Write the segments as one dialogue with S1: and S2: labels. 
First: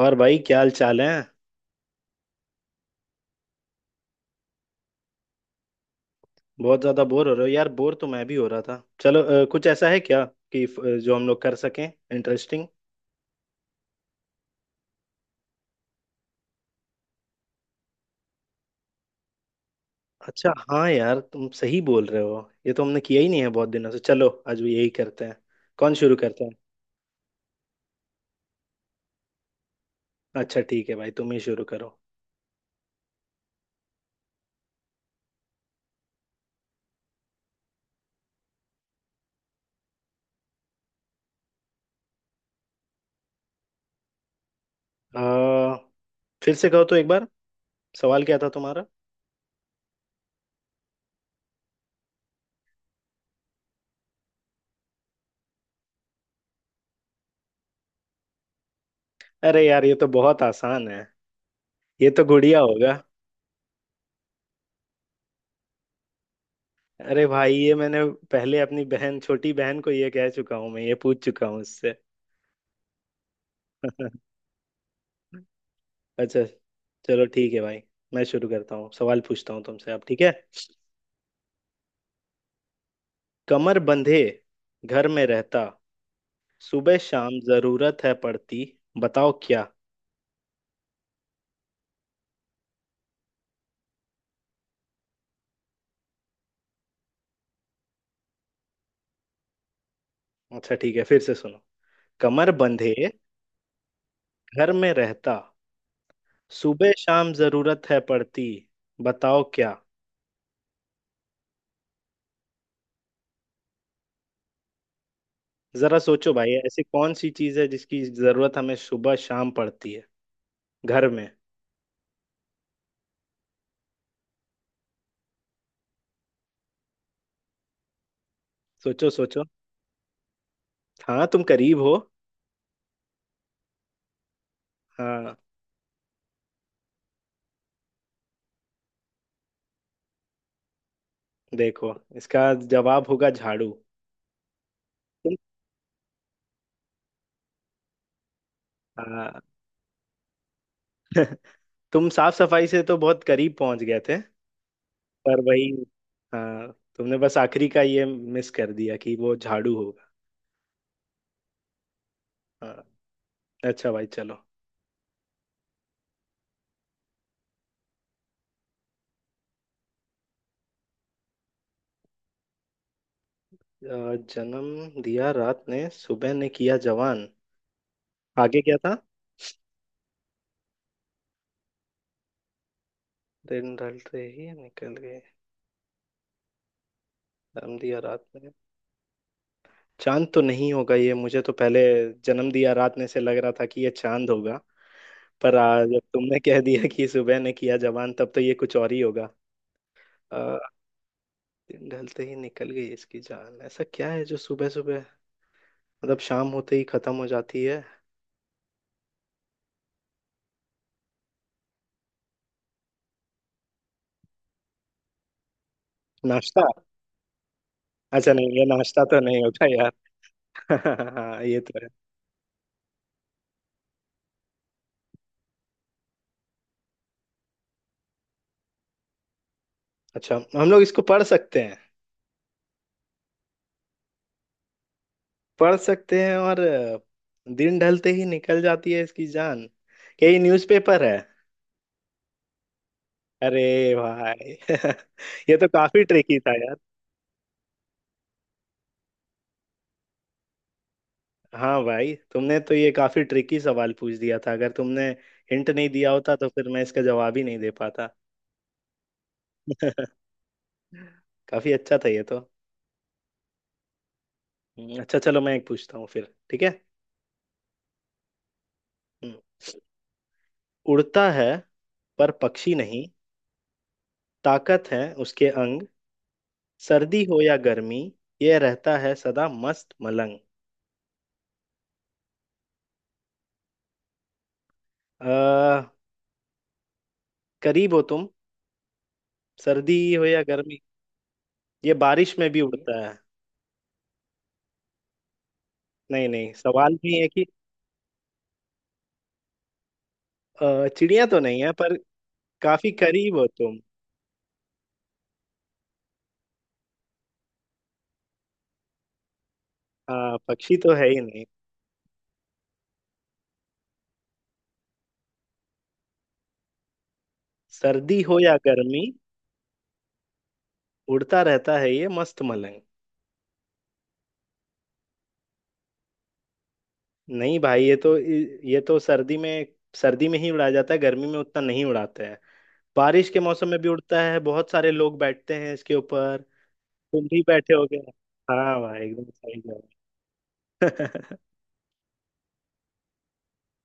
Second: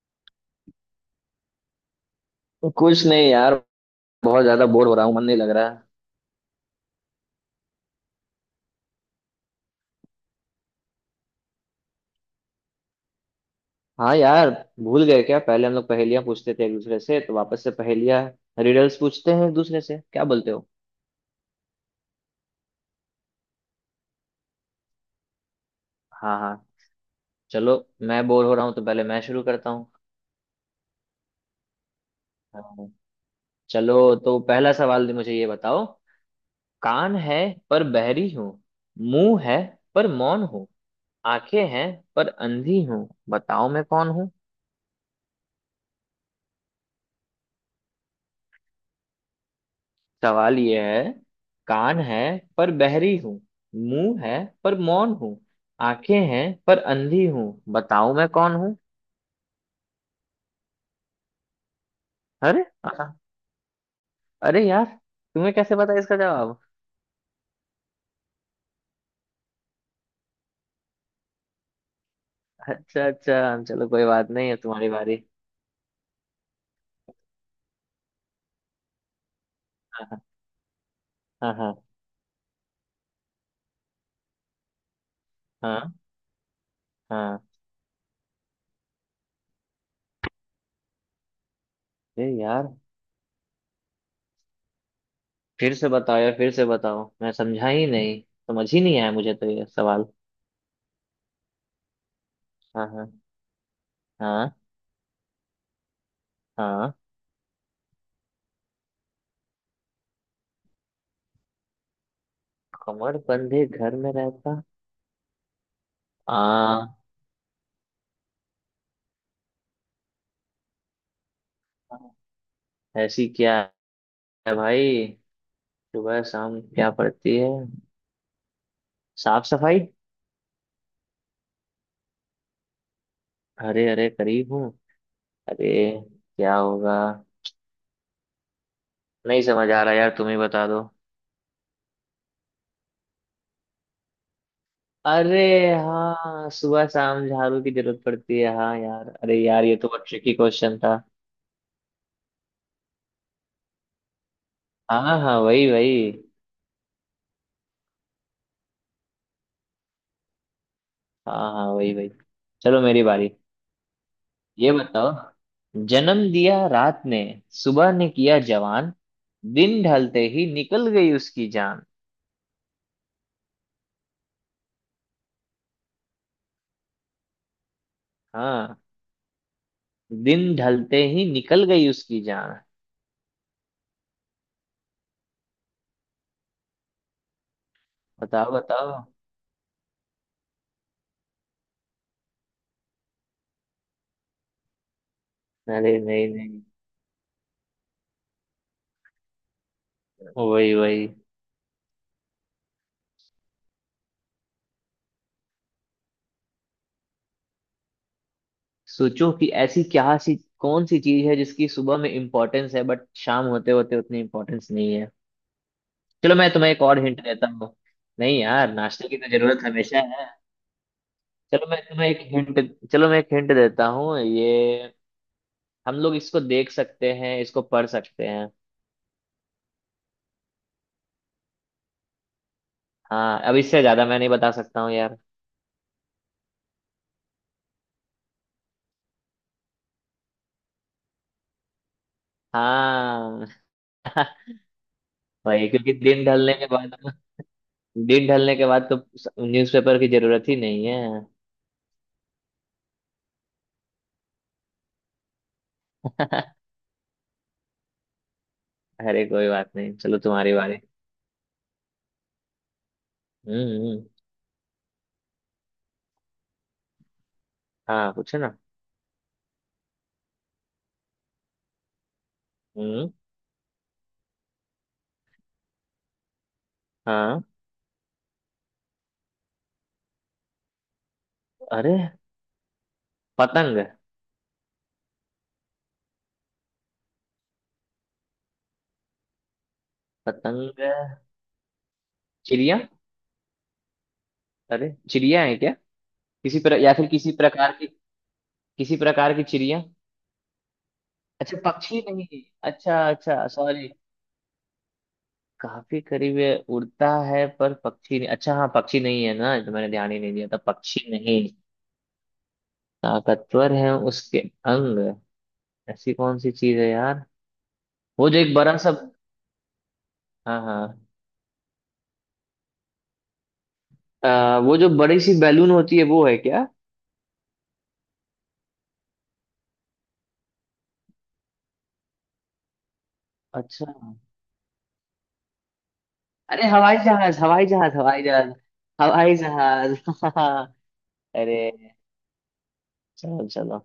S1: और भाई क्या हाल चाल है।
S2: कुछ नहीं यार। बहुत ज्यादा बोर हो रहा हूँ, मन नहीं लग रहा है।
S1: बहुत ज्यादा बोर हो रहे हो यार। बोर तो मैं भी हो रहा था। चलो, कुछ ऐसा है क्या कि जो हम लोग कर सकें, इंटरेस्टिंग।
S2: हाँ यार, भूल गए क्या? पहले हम लोग पहेलियां पूछते थे एक दूसरे से, तो वापस से पहेलियां रिडल्स पूछते हैं एक दूसरे से, क्या बोलते
S1: अच्छा,
S2: हो?
S1: हाँ यार, तुम सही बोल रहे हो। ये तो हमने किया ही नहीं है बहुत दिनों से। चलो आज भी यही करते हैं। कौन शुरू
S2: हाँ
S1: करता है?
S2: हाँ। चलो, मैं बोर हो रहा हूँ तो पहले मैं शुरू करता हूँ।
S1: अच्छा ठीक है भाई, तुम ही शुरू करो।
S2: हाँ, चलो तो पहला सवाल मुझे ये बताओ। कान है पर बहरी हूँ, मुंह है पर मौन हूँ, आंखें हैं पर अंधी हूँ, बताओ मैं कौन हूँ?
S1: आ, फिर से कहो तो एक बार। सवाल क्या था तुम्हारा?
S2: सवाल ये है। कान है पर बहरी हूँ, मुंह है पर मौन हूँ, आंखें हैं पर अंधी हूँ, बताओ मैं कौन हूँ?
S1: अरे यार, ये तो बहुत आसान है। ये तो गुड़िया
S2: अरे
S1: होगा।
S2: अरे यार, तुम्हें कैसे पता इसका जवाब?
S1: अरे भाई, ये मैंने पहले अपनी बहन, छोटी बहन को ये कह चुका हूँ, मैं ये पूछ चुका हूँ उससे।
S2: अच्छा अच्छा, चलो कोई बात नहीं है, तुम्हारी बारी।
S1: अच्छा, चलो ठीक है भाई, मैं शुरू करता हूँ। सवाल पूछता हूँ तुमसे अब, ठीक
S2: हाँ
S1: है?
S2: हाँ, हाँ
S1: कमर बंधे, घर में रहता,
S2: हाँ, हाँ
S1: सुबह शाम
S2: हाँ,
S1: जरूरत है पड़ती, बताओ क्या।
S2: अरे यार फिर से बताओ यार, फिर से बताओ, मैं समझा ही नहीं, समझ ही नहीं आया मुझे तो ये सवाल।
S1: अच्छा ठीक है, फिर से सुनो। कमर
S2: हाँ
S1: बंधे,
S2: हाँ, हाँ
S1: घर में रहता, सुबह
S2: हाँ।
S1: शाम जरूरत है पड़ती, बताओ क्या।
S2: कमर बंधे घर में रहता।
S1: जरा सोचो भाई, ऐसी
S2: आ
S1: कौन सी चीज है जिसकी जरूरत हमें सुबह शाम पड़ती है घर में।
S2: ऐसी क्या है भाई? सुबह शाम क्या पड़ती है?
S1: सोचो सोचो।
S2: साफ सफाई।
S1: हाँ तुम करीब हो।
S2: हरे हरे करीब हूँ।
S1: हाँ,
S2: अरे, क्या होगा? नहीं समझ आ रहा यार, तुम ही बता दो।
S1: देखो, इसका जवाब होगा झाड़ू। तुम।
S2: अरे, हाँ सुबह शाम झाड़ू की जरूरत पड़ती है। हाँ यार, अरे
S1: हाँ।
S2: यार ये तो बहुत ट्रिकी क्वेश्चन था।
S1: तुम साफ सफाई से तो बहुत करीब पहुंच गए थे।
S2: हाँ हाँ
S1: पर वही,
S2: वही वही।
S1: हाँ, तुमने बस आखिरी का ये मिस कर दिया कि वो झाड़ू होगा।
S2: हाँ हाँ वही वही।
S1: हाँ।
S2: चलो मेरी बारी।
S1: अच्छा भाई चलो।
S2: ये बताओ, जन्म दिया रात ने, सुबह ने किया जवान, दिन ढलते ही निकल गई उसकी जान।
S1: जन्म दिया रात ने, सुबह ने किया जवान। आगे क्या
S2: हाँ,
S1: था?
S2: दिन ढलते ही निकल गई उसकी जान,
S1: दिन ढलते ही निकल गए, जन्म दिया रात ने,
S2: बताओ बताओ।
S1: चांद तो नहीं होगा ये। मुझे तो पहले जन्म दिया रात ने से लग रहा था कि ये चांद होगा, पर
S2: अरे
S1: जब
S2: नहीं
S1: तुमने कह
S2: नहीं,
S1: दिया कि सुबह ने किया जवान, तब तो ये कुछ और ही होगा।
S2: वही वही।
S1: दिन ढलते ही निकल गई इसकी जान, ऐसा क्या है जो सुबह सुबह, मतलब शाम होते ही खत्म हो जाती है।
S2: सोचो कि ऐसी क्या सी, कौन सी चीज है जिसकी सुबह में इम्पोर्टेंस है, बट शाम होते होते उतनी इम्पोर्टेंस नहीं है। चलो मैं
S1: नाश्ता।
S2: तुम्हें एक और हिंट देता हूँ।
S1: अच्छा
S2: नहीं
S1: नहीं, ये
S2: यार,
S1: नाश्ता
S2: नाश्ते की
S1: तो
S2: तो
S1: नहीं
S2: जरूरत
S1: होता यार।
S2: हमेशा है।
S1: हाँ, ये
S2: चलो
S1: तो
S2: मैं
S1: है।
S2: तुम्हें एक हिंट, चलो मैं एक हिंट देता हूँ, ये हम लोग इसको देख सकते हैं, इसको पढ़ सकते हैं।
S1: अच्छा, हम लोग इसको पढ़ सकते हैं।
S2: हाँ, अब इससे ज्यादा मैं नहीं बता सकता हूँ यार।
S1: पढ़ सकते हैं और दिन ढलते ही निकल जाती है इसकी जान, क्या ये न्यूज़पेपर है?
S2: हाँ।
S1: अरे भाई, ये तो
S2: वही, क्योंकि
S1: काफी
S2: दिन
S1: ट्रिकी था
S2: ढलने के
S1: यार।
S2: बाद, दिन ढलने के बाद तो न्यूज़पेपर की जरूरत ही नहीं है।
S1: हाँ भाई, तुमने तो ये काफी ट्रिकी सवाल पूछ दिया था। अगर तुमने हिंट नहीं दिया होता तो फिर मैं इसका जवाब ही नहीं दे पाता।
S2: अरे कोई बात नहीं, चलो तुम्हारी बारी।
S1: काफी अच्छा था ये तो।
S2: हम्म।
S1: अच्छा, चलो मैं एक पूछता हूँ फिर, ठीक है?
S2: हाँ पूछो ना।
S1: हम्म। उड़ता है पर पक्षी नहीं,
S2: हम्म।
S1: ताकत है उसके अंग, सर्दी हो
S2: हाँ।
S1: या गर्मी, ये रहता है सदा मस्त मलंग।
S2: अरे पतंग।
S1: आ, करीब हो तुम। सर्दी हो या गर्मी,
S2: पतंग।
S1: ये बारिश में भी
S2: चिड़िया,
S1: उड़ता है।
S2: अरे चिड़िया है क्या?
S1: नहीं नहीं,
S2: या
S1: सवाल
S2: फिर
S1: भी है
S2: किसी
S1: कि
S2: प्रकार की, किसी प्रकार की चिड़िया।
S1: चिड़िया तो
S2: अच्छा
S1: नहीं है, पर
S2: पक्षी नहीं।
S1: काफी
S2: अच्छा
S1: करीब हो
S2: अच्छा
S1: तुम।
S2: सॉरी। काफी करीब है, उड़ता है पर पक्षी नहीं, अच्छा हाँ पक्षी नहीं है ना, तो मैंने ध्यान ही नहीं
S1: हाँ,
S2: दिया था,
S1: पक्षी तो
S2: पक्षी
S1: है ही नहीं।
S2: नहीं। ताकतवर है उसके अंग, ऐसी कौन सी चीज है यार?
S1: सर्दी
S2: वो
S1: हो
S2: जो एक
S1: या
S2: बड़ा सा।
S1: गर्मी,
S2: हाँ हाँ।
S1: उड़ता रहता है ये मस्त मलंग।
S2: वो जो बड़ी सी बैलून होती है, वो है क्या?
S1: नहीं भाई, ये तो सर्दी में, सर्दी में ही उड़ाया जाता है, गर्मी में उतना नहीं उड़ाते हैं। बारिश के मौसम में
S2: अच्छा,
S1: भी उड़ता है, बहुत सारे लोग बैठते हैं इसके ऊपर,
S2: अरे हवाई
S1: तुम
S2: जहाज
S1: भी
S2: हवाई
S1: बैठे
S2: जहाज
S1: होगे।
S2: हवाई जहाज।
S1: हाँ भाई, एकदम
S2: हवाई
S1: सही
S2: जहाज।
S1: जवाब।
S2: अरे, चलो चलो,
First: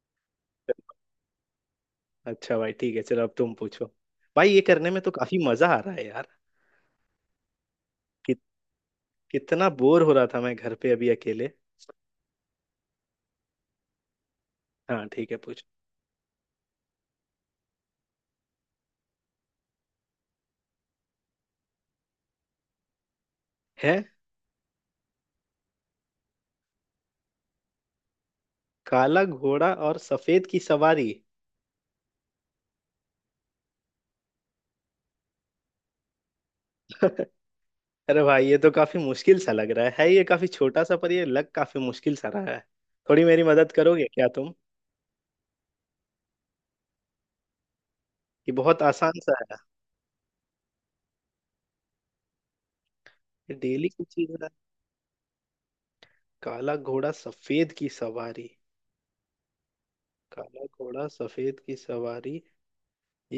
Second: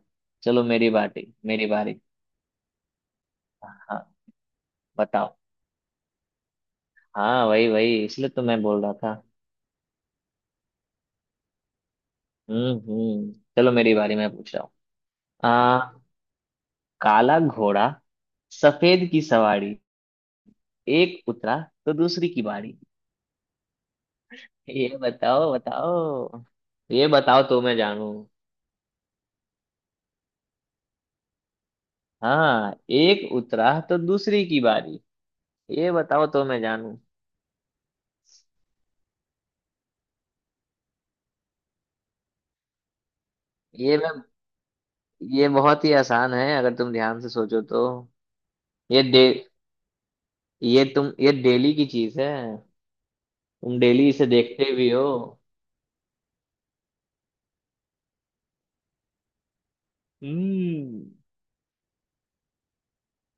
S2: चलो मेरी बारी मेरी बारी।
S1: अच्छा भाई ठीक है, चलो अब तुम पूछो।
S2: हाँ
S1: भाई, ये करने में तो
S2: बताओ।
S1: काफी मजा आ रहा है यार,
S2: हाँ वही वही, इसलिए
S1: कि,
S2: तो मैं बोल रहा था।
S1: कितना बोर हो रहा था मैं घर पे अभी अकेले।
S2: हम्म। चलो मेरी बारी, मैं पूछ रहा हूँ।
S1: हाँ ठीक है, पूछ।
S2: आ काला घोड़ा, सफेद की सवारी, एक उतरा तो दूसरी की बारी।
S1: है,
S2: ये बताओ बताओ, ये बताओ तो मैं जानू।
S1: काला घोड़ा और सफेद की सवारी।
S2: हाँ, एक उतरा तो दूसरी की बारी, ये बताओ तो मैं जानूं।
S1: अरे भाई, ये तो काफी मुश्किल सा लग रहा है। है ये काफी छोटा सा, पर ये लग काफी मुश्किल सा रहा है। थोड़ी मेरी मदद
S2: ये
S1: करोगे
S2: मैं,
S1: क्या तुम,
S2: ये बहुत ही आसान है अगर तुम ध्यान से सोचो तो।
S1: कि बहुत
S2: ये
S1: आसान
S2: डे
S1: सा है?
S2: ये तुम ये डेली की चीज है,
S1: ये
S2: तुम
S1: डेली की
S2: डेली इसे
S1: चीज है।
S2: देखते भी हो।
S1: काला घोड़ा सफेद की सवारी, काला घोड़ा
S2: हम्म।
S1: सफेद की सवारी,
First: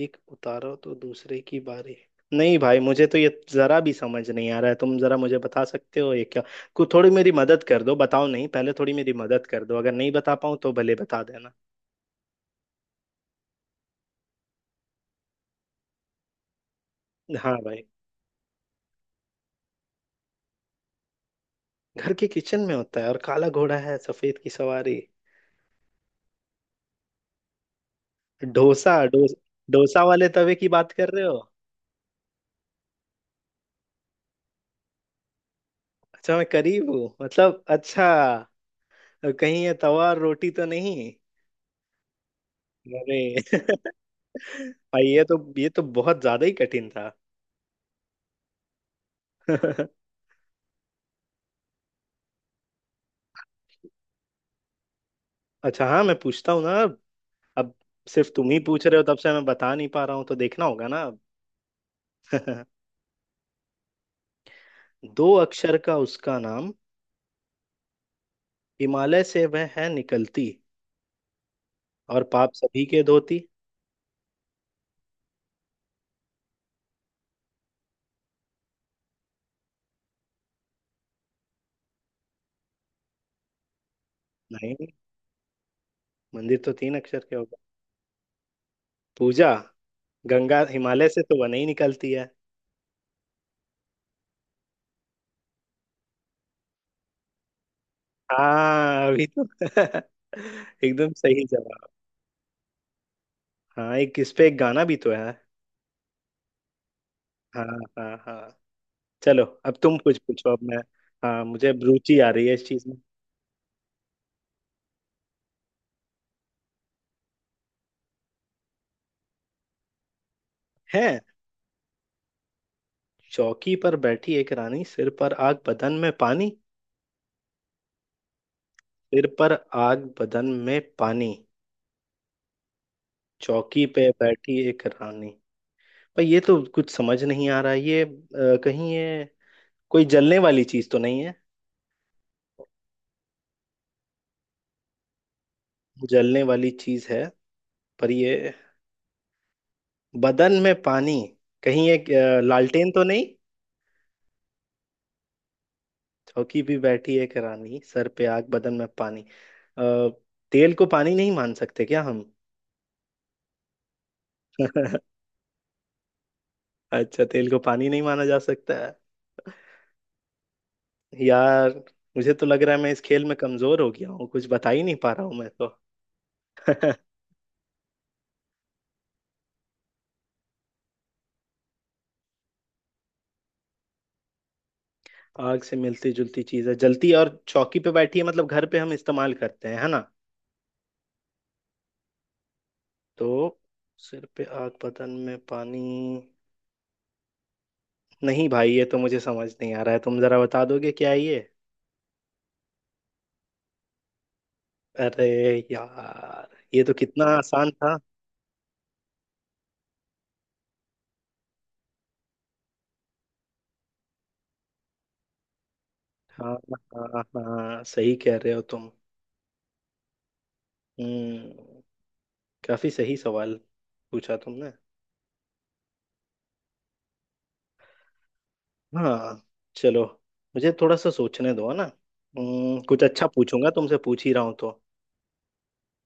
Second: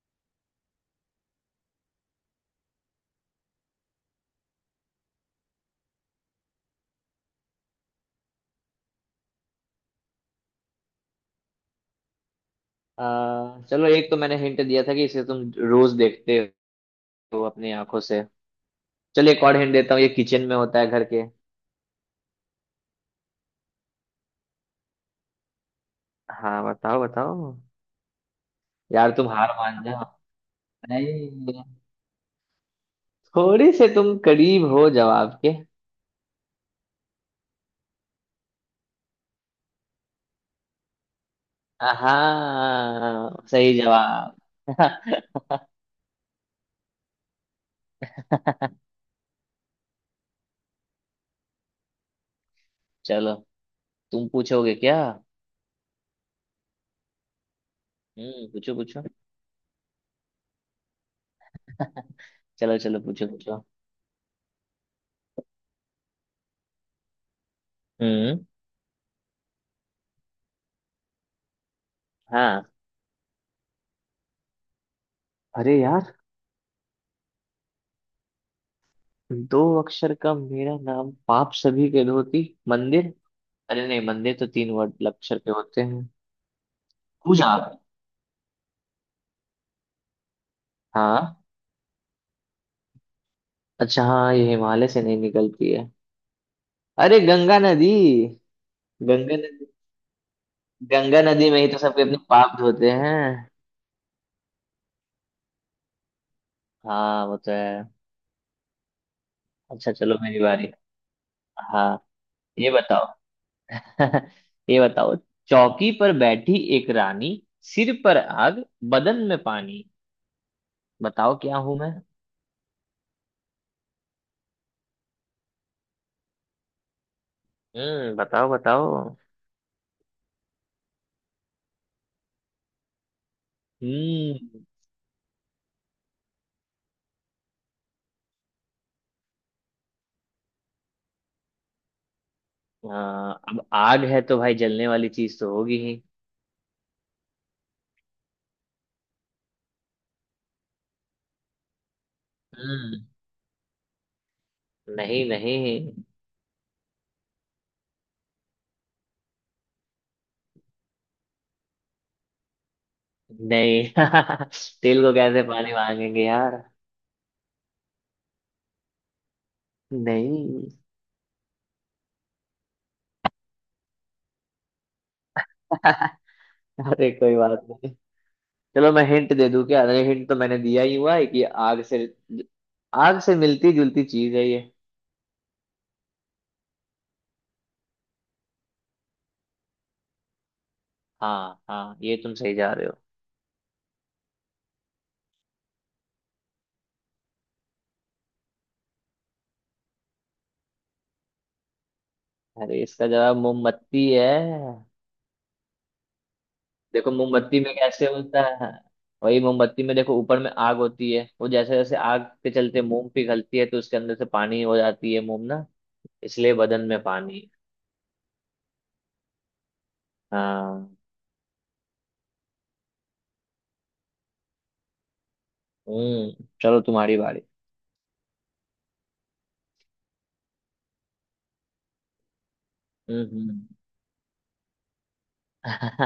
S1: एक उतारो तो दूसरे की बारी। नहीं भाई, मुझे तो ये जरा भी समझ नहीं आ रहा है। तुम जरा मुझे बता सकते हो ये क्या को, थोड़ी मेरी मदद कर दो, बताओ नहीं, पहले थोड़ी मेरी मदद कर दो, अगर नहीं बता पाऊँ तो भले बता देना।
S2: चलो एक तो मैंने हिंट दिया था कि इसे तुम रोज देखते हो
S1: हाँ
S2: अपनी
S1: भाई।
S2: आंखों से। चलो एक और हिंट देता हूँ, ये किचन में होता है घर के।
S1: घर के किचन में होता है और काला घोड़ा है सफेद की सवारी?
S2: हाँ बताओ बताओ।
S1: डोसा,
S2: यार तुम हार मान जाओ।
S1: डोसा वाले तवे की बात कर रहे हो?
S2: नहीं, थोड़ी से तुम करीब हो जवाब के।
S1: अच्छा, मैं करीब हूँ मतलब, अच्छा, कहीं ये तवा और रोटी तो नहीं? अरे
S2: हाँ सही जवाब।
S1: भाई, ये तो बहुत ज्यादा ही कठिन था।
S2: चलो, तुम पूछोगे क्या?
S1: अच्छा हाँ, मैं पूछता हूँ ना अब सिर्फ तुम ही
S2: पूछो
S1: पूछ रहे
S2: पूछो।
S1: हो तब से, मैं बता नहीं पा रहा हूँ, तो देखना होगा ना अब।
S2: चलो चलो पूछो पूछो।
S1: दो अक्षर का उसका नाम,
S2: हम्म।
S1: हिमालय से वह है निकलती, और पाप
S2: हाँ।
S1: सभी के धोती।
S2: अरे यार, दो अक्षर का मेरा नाम, पाप सभी के धोती। मंदिर, अरे नहीं, मंदिर तो तीन
S1: नहीं,
S2: वर्ड अक्षर के होते हैं।
S1: मंदिर तो तीन अक्षर के
S2: पूजा।
S1: होगा। पूजा, गंगा, हिमालय से
S2: हाँ।
S1: तो वही निकलती है।
S2: अच्छा हाँ, ये हिमालय से नहीं निकलती है। अरे गंगा नदी।
S1: हाँ अभी
S2: गंगा
S1: तो।
S2: नदी।
S1: एकदम
S2: गंगा
S1: सही
S2: नदी में ही तो
S1: जवाब।
S2: सबके अपने पाप धोते हैं।
S1: हाँ, एक इस पे एक गाना भी तो है।
S2: हाँ वो तो
S1: हाँ।
S2: है।
S1: हाँ हाँ। चलो, अब
S2: अच्छा
S1: तुम कुछ
S2: चलो मेरी
S1: पूछो, अब
S2: बारी।
S1: मैं। हाँ, मुझे अब
S2: हाँ,
S1: रुचि आ रही है इस
S2: ये
S1: चीज में।
S2: बताओ। ये बताओ, चौकी पर बैठी एक रानी, सिर पर आग, बदन में पानी।
S1: है,
S2: बताओ क्या हूं मैं?
S1: चौकी पर बैठी एक रानी, सिर पर आग, बदन में पानी।
S2: बताओ बताओ।
S1: सिर पर आग, बदन में पानी, चौकी पे बैठी
S2: हम्म।
S1: एक रानी, पर ये तो कुछ समझ नहीं आ रहा है। ये, कहीं ये कोई जलने वाली चीज तो नहीं है?
S2: हाँ, अब आग है तो भाई जलने वाली चीज तो होगी ही।
S1: जलने वाली चीज है, पर ये बदन में पानी, कहीं एक लालटेन तो
S2: हम्म।
S1: नहीं?
S2: नहीं नहीं।
S1: चौकी भी बैठी है करानी, सर पे आग, बदन में पानी। अ, तेल को पानी नहीं मान सकते क्या हम?
S2: नहीं। तेल को कैसे पानी मांगेंगे यार?
S1: अच्छा, तेल को पानी नहीं माना जा सकता है
S2: नहीं।
S1: यार। मुझे तो लग रहा है मैं इस खेल में कमजोर हो गया हूँ, कुछ बता ही नहीं पा रहा हूँ मैं तो।
S2: अरे कोई बात नहीं, चलो मैं हिंट दे दूं क्या? अरे हिंट तो मैंने दिया ही हुआ है कि आग से, आग से मिलती जुलती चीज है ये।
S1: आग से मिलती जुलती चीज है, जलती, और चौकी पे बैठी है, मतलब घर पे हम इस्तेमाल करते हैं, है ना।
S2: हाँ हाँ, ये तुम सही जा रहे हो।
S1: तो सिर पे आग, बदन में पानी, नहीं भाई, ये तो मुझे समझ नहीं आ रहा है, तुम जरा बता दोगे क्या है ये?
S2: अरे इसका जवाब मोमबत्ती है।
S1: अरे यार, ये तो
S2: देखो
S1: कितना
S2: मोमबत्ती
S1: आसान
S2: में
S1: था।
S2: कैसे होता है। वही, मोमबत्ती में देखो ऊपर में आग होती है, वो जैसे जैसे आग के चलते मोम पिघलती है, तो उसके अंदर से पानी हो जाती है मोम ना,
S1: हाँ,
S2: इसलिए बदन में
S1: हाँ
S2: पानी है।
S1: हाँ, सही कह रहे हो तुम।
S2: हाँ।
S1: हम्म, काफी सही सवाल पूछा तुमने।
S2: हम्म। चलो तुम्हारी बारी।
S1: हाँ, चलो, मुझे थोड़ा सा सोचने दो, है ना। कुछ अच्छा पूछूंगा
S2: हम्म।
S1: तुमसे, पूछ ही रहा हूँ तो।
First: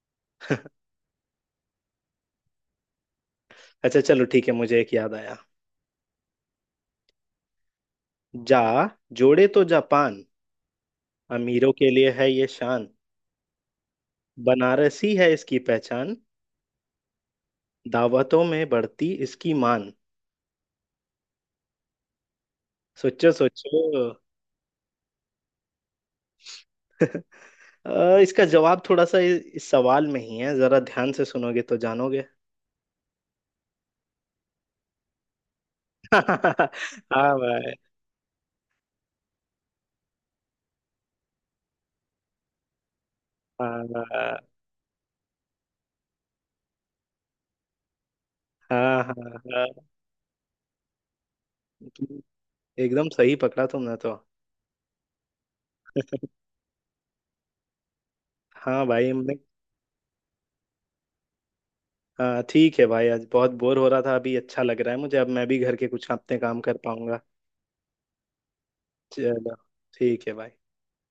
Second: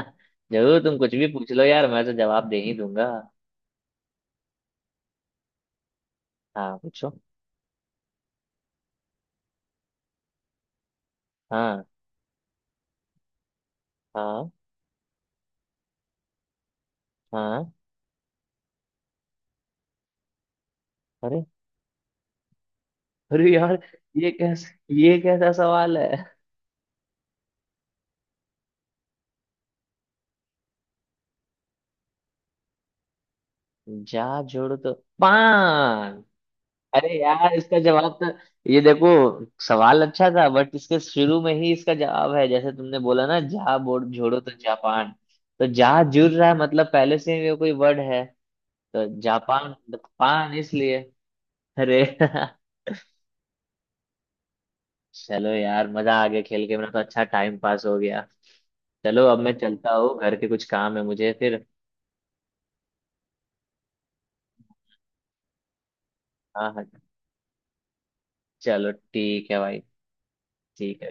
S2: जरूर, तुम कुछ भी पूछ लो यार, मैं तो जवाब दे ही दूंगा।
S1: अच्छा, चलो ठीक है, मुझे एक याद आया।
S2: हाँ पूछो।
S1: जा, जोड़े तो जापान, अमीरों
S2: हाँ
S1: के लिए है ये शान,
S2: हाँ।
S1: बनारसी है इसकी पहचान,
S2: हाँ।
S1: दावतों में बढ़ती इसकी मान।
S2: अरे।
S1: सोचो
S2: अरे यार,
S1: सोचो।
S2: ये कैसा, ये कैसा सवाल है?
S1: इसका जवाब थोड़ा सा इस सवाल में ही है, जरा ध्यान से सुनोगे तो जानोगे।
S2: जा जोड़ तो पान। अरे
S1: हाँ
S2: यार
S1: भाई।
S2: इसका जवाब तो, ये देखो सवाल अच्छा था बट इसके शुरू में ही इसका जवाब है, जैसे तुमने बोला ना, जहा
S1: हाँ,
S2: बोर्ड
S1: हाँ
S2: जोड़ो तो जापान, तो जहा जुड़ रहा है, मतलब पहले से ही वो कोई वर्ड है,
S1: हाँ,
S2: तो जापान,
S1: हाँ
S2: पान इसलिए। अरे।
S1: तुम, एकदम सही पकड़ा तुमने तो।
S2: चलो यार, मजा आ गया खेल के, मेरा तो अच्छा टाइम पास हो गया।
S1: हाँ भाई,
S2: चलो
S1: हमने।
S2: अब मैं चलता हूँ, घर के कुछ काम है मुझे फिर।
S1: हाँ ठीक है भाई, आज बहुत बोर हो रहा था, अभी अच्छा लग रहा है मुझे, अब मैं भी घर के कुछ अपने काम
S2: हाँ
S1: कर
S2: हाँ।
S1: पाऊंगा।
S2: चलो ठीक
S1: चलो
S2: है भाई।
S1: ठीक है भाई।
S2: ठीक है।